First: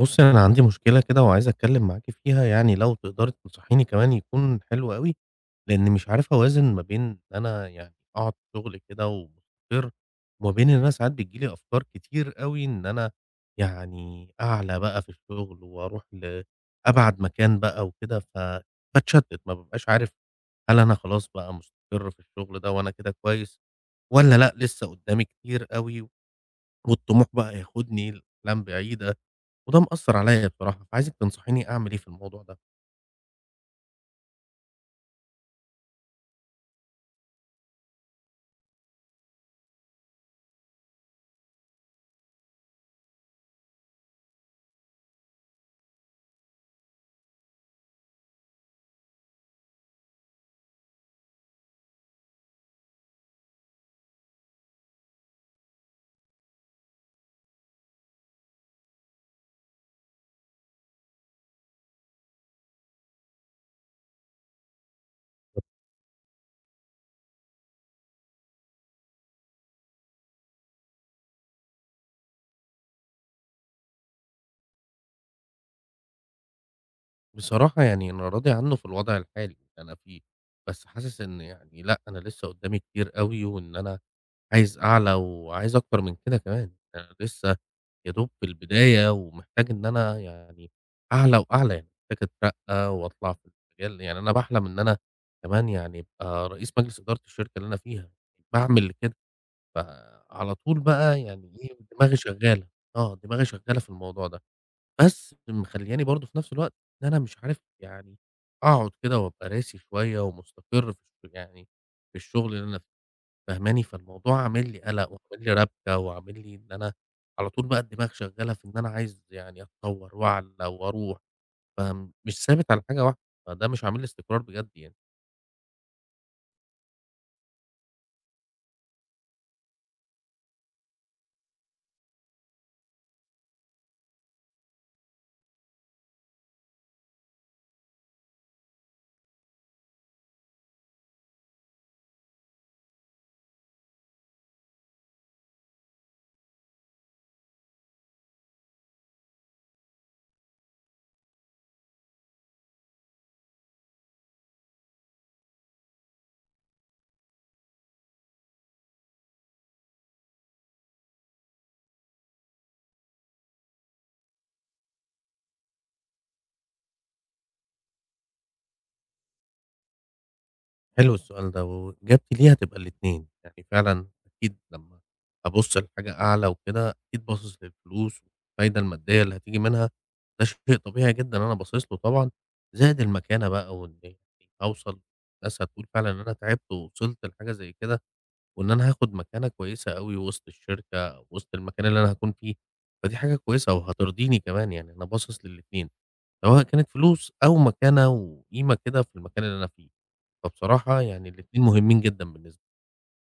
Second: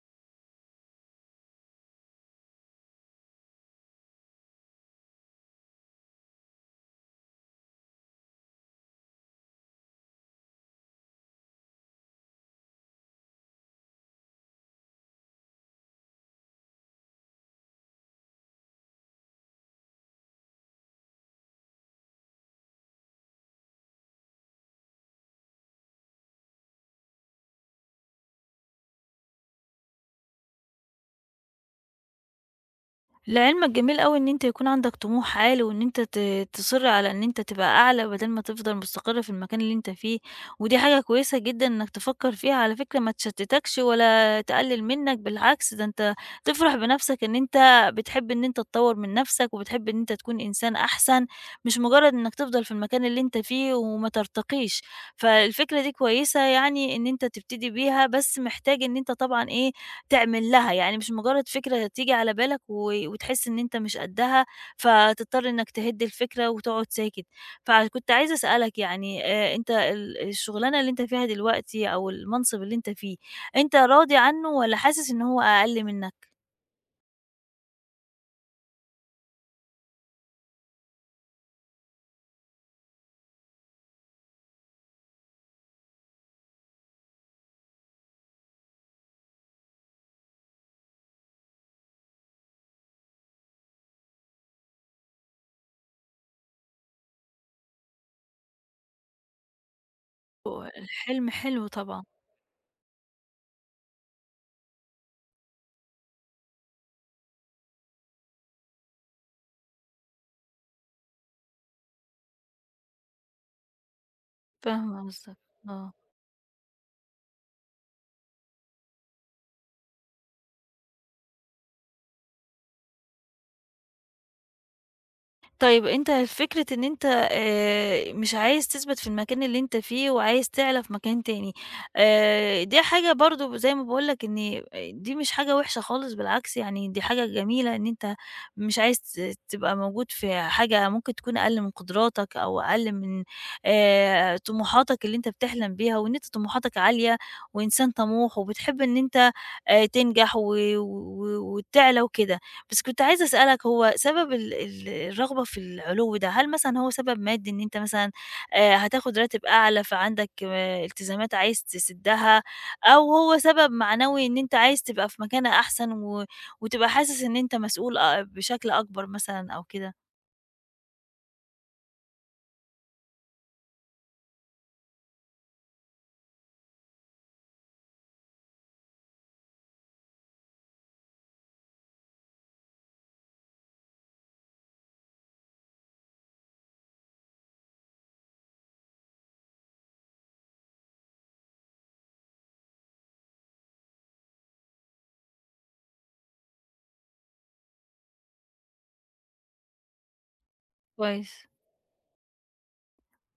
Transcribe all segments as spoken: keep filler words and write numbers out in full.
بُصّي، أنا عندي مشكلة كده وعايز أتكلّم معاكِ فيها، يعني لو تقدري تنصحيني كمان يكون حلو أوي، لإن مش عارف أوازن ما بين إن أنا يعني أقعد في شغل كده ومستقر، وما بين إن أنا ساعات بتيجي لي أفكار كتير أوي إن أنا يعني أعلى بقى في الشغل وأروح ل أبعد مكان بقى وكده، فباتشتّت، ما بابقاش عارف هل أنا خلاص بقى مستقر في الشغل ده وأنا كده كويس والّا لأ، لسه قدّامي كتير أوي والطموح بقى ياخدني لأقلام بعيدة، وده مأثّر عليّا بصراحة، فعايزِك تنصحيني أعمل إيه في الموضوع ده؟ لعلمك جميل أوي إن أنت يكون عندك طموح عالي، وإن أنت ت تصِرّ على إن أنت تبقى أعلى بدل ما تفضل مستقر في المكان اللي أنت فيه، ودي حاجة كويسة جدًا إنك تفكّر فيها، على فكرة ما تشتتكش ولا تقلل منك، بالعكس ده أنت تفرح بنفسك إن أنت بتحب إن أنت تطوّر من نفسك، وبتحب إن أنت تكون إنسان أحسن، مش مجرد إنك تفضل في المكان اللي أنت فيه وما ترتقيش، فالفكرة دي كويسة يعني إن أنت تبتدي بيها، بس محتاج إن أنت طبعًا إيه تعمل لها، يعني مش مجرد فكرة تيجي على بالك و وتحس إن أنت مش قدّها، فتضطر إنك تهِد الفكرة وتقعد ساكت. فكنت عايزة أسألك يعني آآ أنت ال الشغلانة اللي أنت فيها دلوقتي أو المنصب اللي أنت فيه، أنت راضي عنه والّا حاسس إن هو أقل منّك؟ بصراحة يعني أنا راضي عنّه في الوضع الحالي اللي أنا فيه، بس حاسس إن يعني لأ، أنا لسّه قدّامي كتير أوي، وإن أنا عايز أعلى وعايز أكتر من كده كمان، أنا لسّه يا دوب في البداية ومحتاج إن أنا يعني أعلى وأعلى، يعني محتاج أترقّى وأطلع في المجال، يعني أنا باحلم إن أنا كمان يعني أبقى رئيس مجلس إدارة الشركة اللي أنا فيها، باعمل كده. فعلى طول بقى الحلم يعني حلو إيه، طبعًا. دماغي شغّالة، آه، دماغي شغّالة في الموضوع ده، بس مخلّياني برضه في نفس الوقت إن أنا مش عارف يعني أقعد كده وأبقى راسي شوية ومستقر في الش يعني في الشغل اللي أنا فيه، فاهماني؟ فالموضوع عامل لي فاهمة قلق قصدك، وعامل لي آه. ربكة وعامل لي إن أنا على طول بقى الدماغ شغّالة في إن أنا عايز يعني أتطوّر وأعلى وأروح، فمش ثابت على حاجة واحدة، فده مش عامل لي استقرار بجد يعني. طيب أنت فكرة إن أنت آآ مش عايز تثبت في المكان اللي أنت فيه وعايز تعلى في مكان تاني، آآ دي حاجة برضه زي ما باقول لك إن دي مش حاجة وحشة خالص، بالعكس يعني دي حاجة جميلة إن أنت مش عايز ت تبقى موجود في حاجة ممكن تكون أقل من قدراتك أو أقل من آآ طموحاتك اللي أنت بتحلم بيها، وإن أنت طموحاتك عالية وإنسان طموح وبتحب إن أنت آآ تنجح و و وتعلى وكده. بس كنت عايزة أسألك هو سبب ال ال الرغبة في العُلو ده، هل مثلًا هو سبب مادي إن أنت مثلًا آآ هتاخد راتب أعلى فعندك آه، التزامات عايز تسدّها، أو هو سبب معنوي إن أنت عايز تبقى في مكانة أحسن و وتبقى حاسس إن أنت مسؤول أ بشكل أكبر مثلًا أو كده؟ حلو السؤال ده، وإجابتي ليه هتبقى الاتنين، يعني فعلًا أكيد لمّا أبُص لحاجة أعلى وكده، أكيد باصص للفلوس والفايدة المادية اللي هتيجي منها، ده شيء طبيعي جدًا أنا باصص له طبعًا، زائد المكانة بقى وإن يعني أوصل الناس هتقول فعلًا إن أنا تعبت ووصلت لحاجة زي كده، وإن أنا هاخد مكانة كويسة أوي وسط الشركة أو وسط المكان اللي أنا هاكون فيه، فدي حاجة كويسة وهترضيني كمان، يعني أنا باصص للاتنين. سواء كانت فلوس أو مكانة وقيمة كده في المكان اللي أنا فيه. فبصراحة يعني كويس. الاتنين مهمين جدًا بالنسبة لي.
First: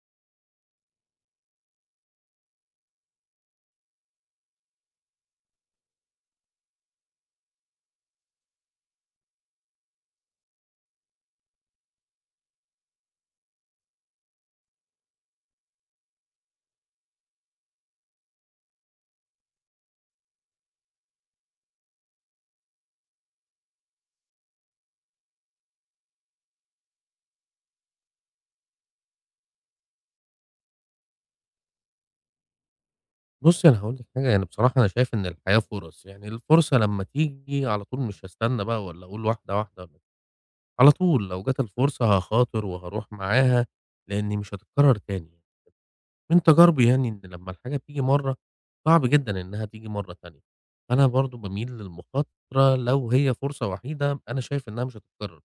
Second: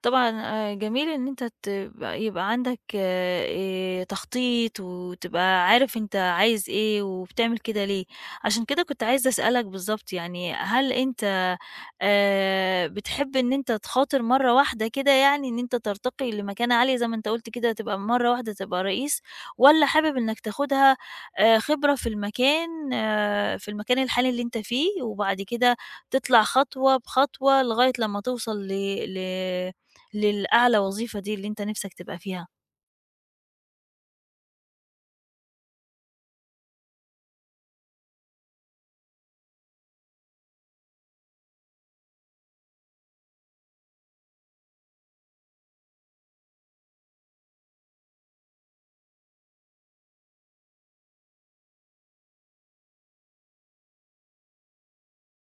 طبعًا آآ جميل إن أنت تبقى يبقى عندك آآ تخطيط، وتبقى عارف أنت عايز إيه، وبتعمل كده ليه. عشان كده كنت عايزة أسألك بالضبط يعني هل أنت آآ بتحب إن أنت تخاطر مرّة واحدة كده يعني إن أنت ترتقي لمكانة عالية زي ما أنت قُلت كده تبقى مرّة واحدة تبقى رئيس، والّا حابب إنك تاخدها آآ خبرة في المكان آه، في المكان الحالي اللي أنت فيه، وبعد كده تطلع خطوة بخطوة لغاية لمّا توصل ل ل للأعلى وظيفة دي اللي أنت نِفْسك تبقى فيها. بُصّي أنا هاقول لِك حاجة، يعني بصراحة أنا شايف إن الحياة فرص، يعني الفرصة لمّا تيجي على طول مش هاستنى بقى والّا أقول واحدة، واحدة، ولا- على طول لو جات الفرصة هاخاطر وهاروح معاها، لإن مش هتتكرر تاني. من تجاربي يعني إن لمّا الحاجة بتيجي مرّة، صعب جدًا إنها تيجي مرّة تانية. أنا برضه باميل للمخاطرة لو هي فرصة وحيدة أنا شايف إنها مش هتتكرر.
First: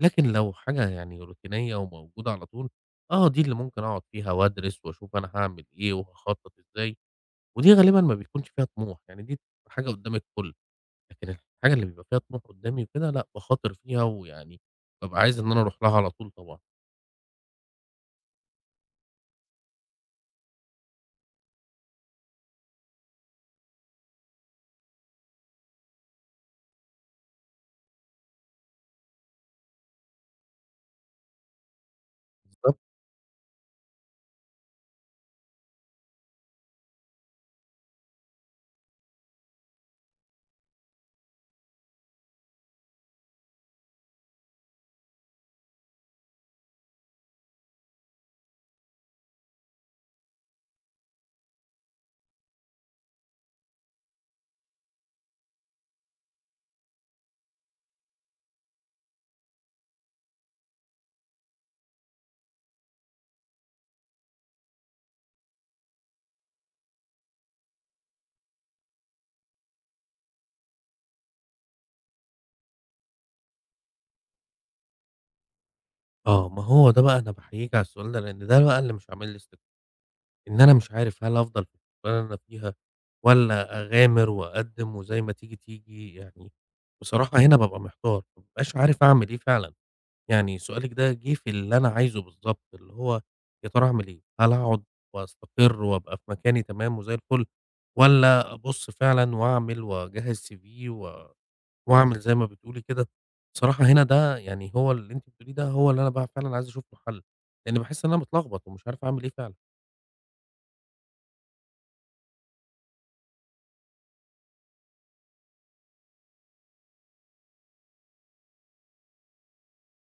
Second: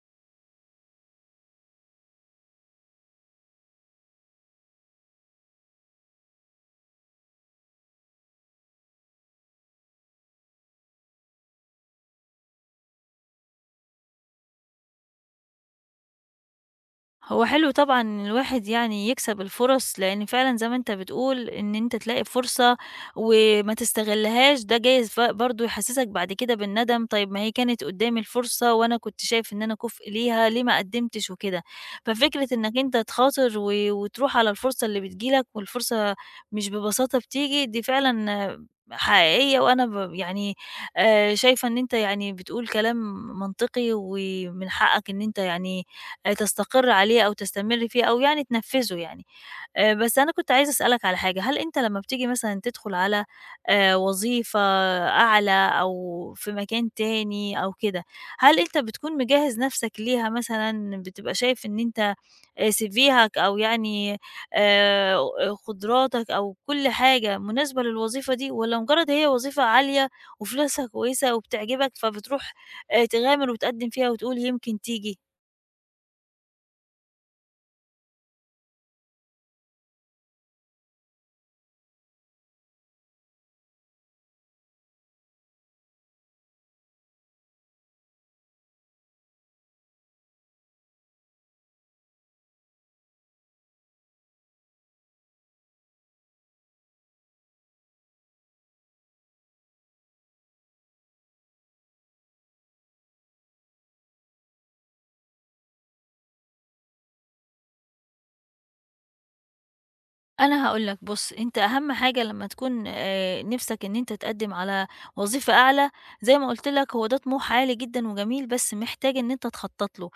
لكن لو حاجة يعني روتينية وموجودة على طول، آه دي اللي ممكن أقعد فيها وأدرس وأشوف أنا هاعمل إيه وهاخطط إزاي، ودي غالبًا ما بيكونش فيها طموح، يعني دي حاجة قدّام الكل، لكن الحاجة اللي بيبقى فيها طموح قدّامي وكده لأ، باخاطر فيها ويعني بابقى عايز إن أنا أروح لها على طول طبعًا. هو حلو طبعًا إن الواحد يعني يكسب الفُرَص، لإن فعلًا زي ما أنت بتقول إن أنت تلاقي فرصة وما تستغلّهاش، ده جايز ف برضه يحسّسك بعد كده بالندم، طيب ما هي كانت قُدّامي الفرصة وأنا كنت شايف إن أنا كُفء ليها، ليه ما قدّمتش وكده. ففكرة إنّك بالضبط. أنت تخاطر و وتروح على الفرصة اللي بتيجي لك، والفرصة مش ببساطة بتيجي، دي فعلًا آه، حقيقية. وأنا ب يعني آآ شايفة إن أنت يعني بتقول كلام منطقي ومن حقّك إن أنت يعني آآ تستقر عليه أو تستمر فيه أو يعني تنفّذه يعني. آآ بس أنا كنت عايزة أسألك على حاجة، هل أنت لمّا بتيجي مثلًا تدخل على آآ وظيفة أعلى أو في مكان تاني أو كده، هل أنت بتكون مجهّز نَفْسك ليها مثلًا، بتبقى شايف إن أنت آآ سيفيهك أو يعني آآ قدراتك أو كل حاجة مناسبة للوظيفة دي، والّا مجرّد هي وظيفة عالية وفلوسها كويسة وبتعجبك فبتروح آآ تغامر وتقدّم فيها وتقول يمكن تيجي؟ آه، ما هو ده بقى أنا باحييك على السؤال ده، لإن ده بقى اللي مش عامل لي استقرار، إن أنا مش عارف هل أفضل في الشغلانة اللي أنا فيها والّا أغامر وأقدّم وزي ما تيجي، تيجي، يعني بصراحة هنا بابقى محتار، ما بابقاش عارف أعمل إيه فعلًا. يعني سؤالِك ده جِه في اللي أنا عايزه بالضبط، اللي هو يا ترى أعمل إيه؟ هل أقعد وأستقر وأبقى في مكاني تمام وزي الفل، والّا أبُص فعلًا وأعمل وأجهّز سي في و وأعمل زي ما بتقولي كده؟ بصراحة هنا ده يعني هو اللي أنتِ بتقوليه ده هو اللي أنا بقى فعلًا عايز أشوف له حل، لإن باحس إن أنا متلخبط ومش عارف أعمل إيه فعلًا. أنا هاقول لك بُص، أنت أهم حاجة لمّا تكون آآ نِفْسك إن أنت تقدّم على وظيفة أعلى، زي ما قُلت لك هو ده طموح عالي جدًا وجميل، بس محتاج إن أنت تخطّط له.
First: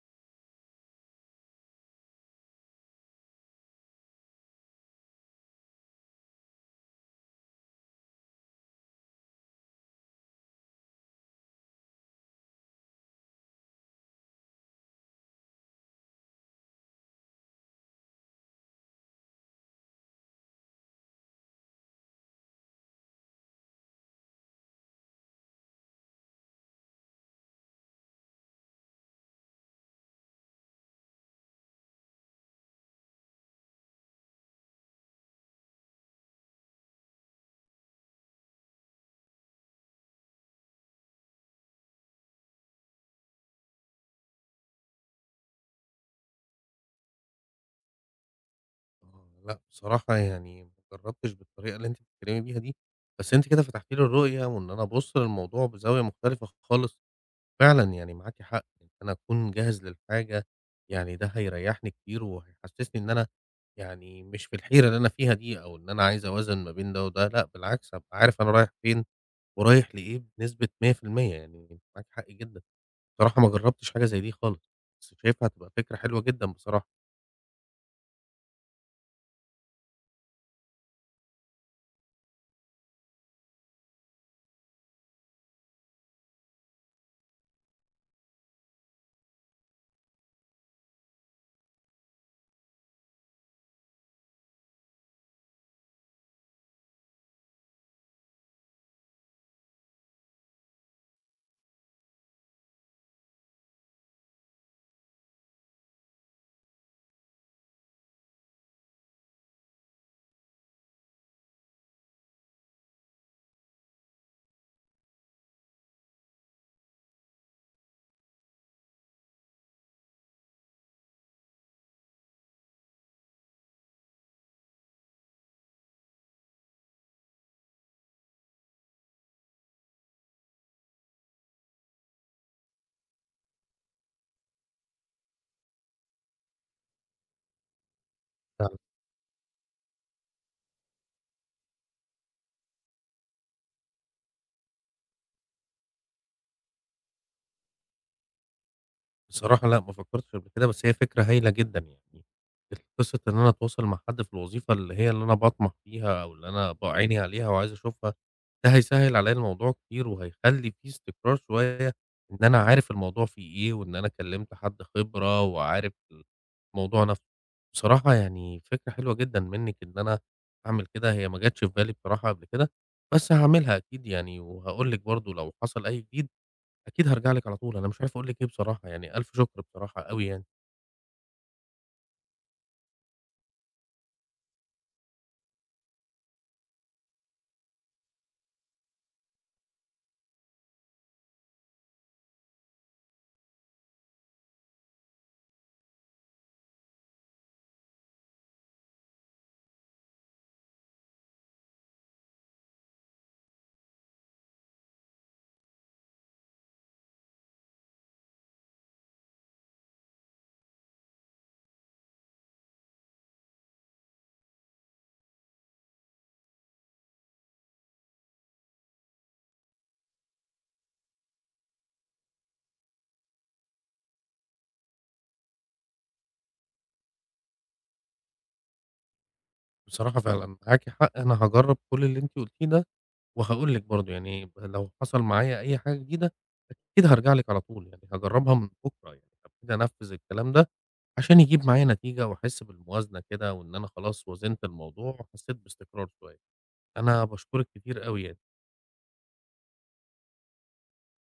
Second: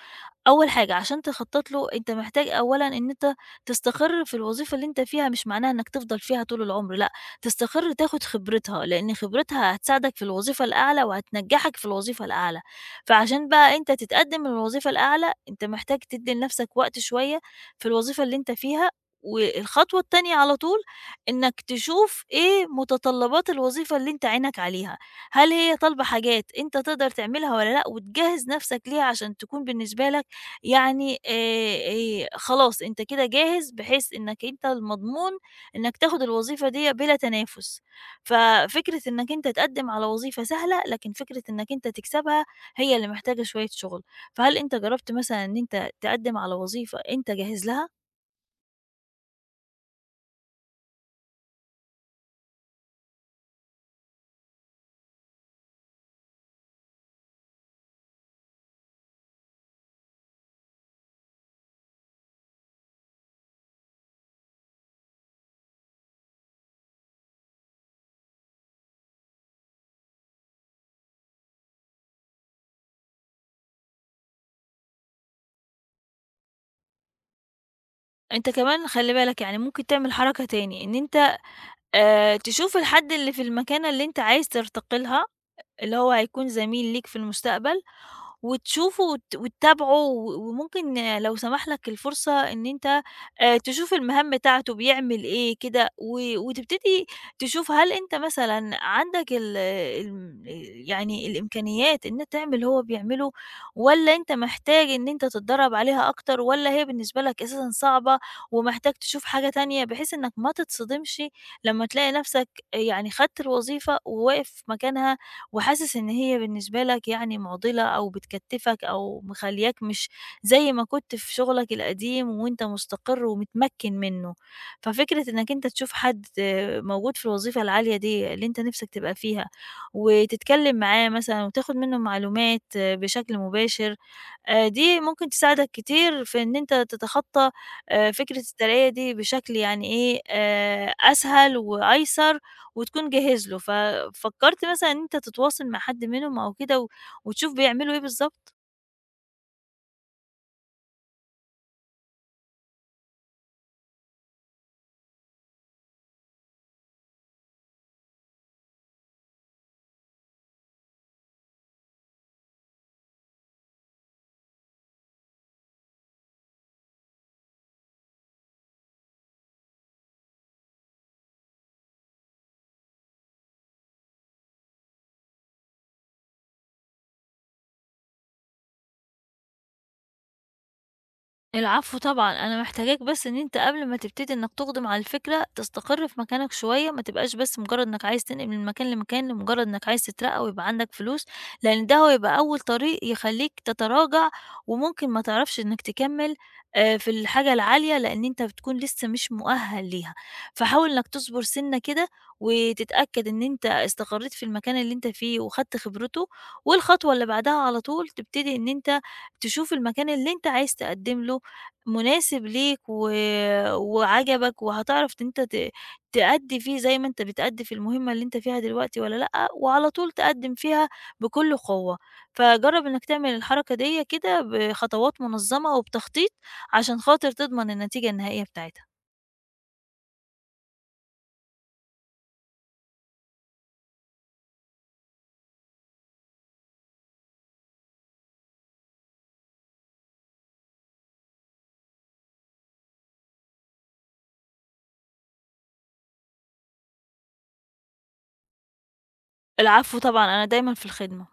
أول حاجة عشان تخطّط له، أنت محتاج أولًا إن أنت تستقر في الوظيفة اللي أنت فيها، مش معناها إنك تفضل فيها طول العمر، لأ، تستقر تاخد خبرتها، لإن خبرتها هتساعدك في الوظيفة الأعلى وهتنجّحك في الوظيفة الأعلى. فعشان بقى أنت تتقدّم للوظيفة الأعلى، أنت محتاج تدّي لنفْسك وقت شوية في الوظيفة اللي أنت فيها، والخطوة التانية على طول إنك تشوف إيه متطلبات الوظيفة اللي أنت عينك عليها، هل هي طالبة حاجات أنت تقدر تعملها والّا لأ، وتجهّز نفْسك ليها عشان تكون بالنسبة لك يعني آآ، آآ خلاص أنت كده جاهز بحيث إنك أنت المضمون إنك تاخد الوظيفة ديّة بلا تنافس. ففكرة إنك أنت تقدّم على وظيفة سهلة، لكن فكرة إنك أنت تكسبها هي اللي محتاجة شوية شغل. فهل أنت جرّبت مثلًا إن أنت تقدّم على وظيفة أنت جاهز لها؟ آه، لأ بصراحة يعني ما جرّبتش بالطريقة اللي أنتِ بتتكلمي بيها دي، بس أنتِ كده فتحتِ لي الرؤية وإن أنا أبُص للموضوع بزاوية مختلفة خالص. فعلًا يعني معاكِ حق، إن أنا أكون جاهز للحاجة، يعني ده هيريحني كتير وهيحسسني إن أنا يعني مش في الحيرة اللي أنا فيها دي، أو إن أنا عايز أوازن ما بين ده وده، لأ بالعكس هابقى عارف أنا رايح فين ورايح لإيه بنسبة مية في المية يعني أنتِ معاكِ حق جدًا، بصراحة ما جربتش حاجة زي دي خالص، بس شايفها هتبقى فكرة حلوة جدًا بصراحة. أنت كمان خلّي بالك يعني ممكن تعمل حركة تاني، إن أنت آآ، تشوف الحد اللي في المكانة اللي أنت عايز ترتقي لها، اللي هو هيكون زميل ليك في المستقبل، وتشوفه وت وتتابعه و وممكن آه، لو سمح لك الفرصة إن أنت آآ، تشوف المهام بتاعته بيعمل إيه كده، و وتبتدي تشوف هل أنت مثلًا عندك ال الم يعني الإمكانيات إن إنت تعمل اللي هو بيعمله، والّا أنت محتاج إن أنت تتدرب عليها أكتر، والّا هي بالنسبة لك أساسًا صعبة ومحتاج تشوف حاجة تانية، بحيث إنك ما تتصدمش لما تلاقي نفسك يعني خدت الوظيفة وواقف مكانها وحاسس إن هي بالنسبة لك يعني مُعضِلة أو بتكتّفك أو مخلّياك مش زي ما كنت في شغلك القديم وأنت مستقر ومتمكّن منّه. ففكرة إنّك أنت تشوف حد آه، موجود في الوظيفة العالية دي اللي أنت نِفْسك تبقى فيها، وتتكلّم معاه مثلًا وتاخُد منّه معلومات آه، بشكل مباشر. آآ دي ممكن تساعدك كتير في إن أنت تتخطّى آآ فكرة الترقية دي بشكل يعني إيه، آآ أسهل وأيسر وتكون جاهز له. ففكّرت مثلًا إن أنت تتواصل مع حد منهم أو كده و وتشوف بيعملوا إيه بالضبط؟ بصراحة لأ، ما فكّرتش قبل كده، بس هي فكرة هايلة جدًا يعني، قصة إن أنا أتواصل مع حد في الوظيفة اللي هي اللي أنا باطمح فيها أو اللي أنا ب عيني عليها وعايز أشوفها، ده هيسهّل عليّا الموضوع كتير وهيخلّي في استقرار شوية، إن أنا عارف الموضوع فيه إيه وإن أنا كلّمت حد خبرة وعارف الموضوع نفْسه. بصراحة يعني فكرة حلوة جدًا منِّك إن أنا أعمل كده، هي ما جاتش في بالي بصراحة قبل كده، بس هاعملها أكيد يعني وهاقول لِك برضه لو حصل أي جديد. أكيد هارجع لِك على طول، أنا مش عارف أقول لِك إيه بصراحة، يعني ألف شكر بصراحة أوي يعني، العفو طبعًا، أنا محتاجاك بس إن أنت قبل ما تبتدي إنك تُقدم على الفكرة، تستقر في مكانك شوية، ما تبقاش بس مجرد إنك عايز تنقل من مكان لمكان لمجرد إنك عايز تترقى ويبقى عندك فلوس، لأن ده هو هيبقى أول طريق يخلّيك تتراجع، وممكن ما تعرفش إنك تكمّل آآ في الحاجة العالية، لأن أنت بتكون لسه مش مؤهل ليها. فحاول إنك تصبر سِنّة كده، وتتأكد إن أنت استقريت في المكان اللي أنت فيه وخدت خبرته، والخطوة اللي بعدها على طول تبتدي إن أنت تشوف المكان اللي أنت عايز تقدّم له مناسب ليك و وعجبك، وهتعرف إن أنت ت تأدّي فيه زي ما أنت بتأدّي في المهمة اللي أنت فيها دلوقتي والّا لأ، وعلى طول تقدّم فيها بكل قوة. فجرّب إنك تعمل الحركة ديّة كده بخطوات منظمة وبتخطيط، عشان خاطر تضمن النتيجة النهائية بتاعتها. بصراحة فعلًا معاكِ حق، أنا هاجرّب كل اللي أنتِ قُلتيه ده، وهاقول لِك برضه يعني ب لو حصل معايا أي حاجة جديدة، أكيد هارجع لِك على طول يعني، هاجرّبها من بُكرة يعني، هابتدي أنفّذ الكلام ده عشان يجيب معايا نتيجة وأحس بالموازنة كده، وإن أنا خلاص وازنت الموضوع وحسيت باستقرار شوية، أنا باشكرِك كتير أوي يعني. العفو طبعًا، أنا دايمًا في الخدمة.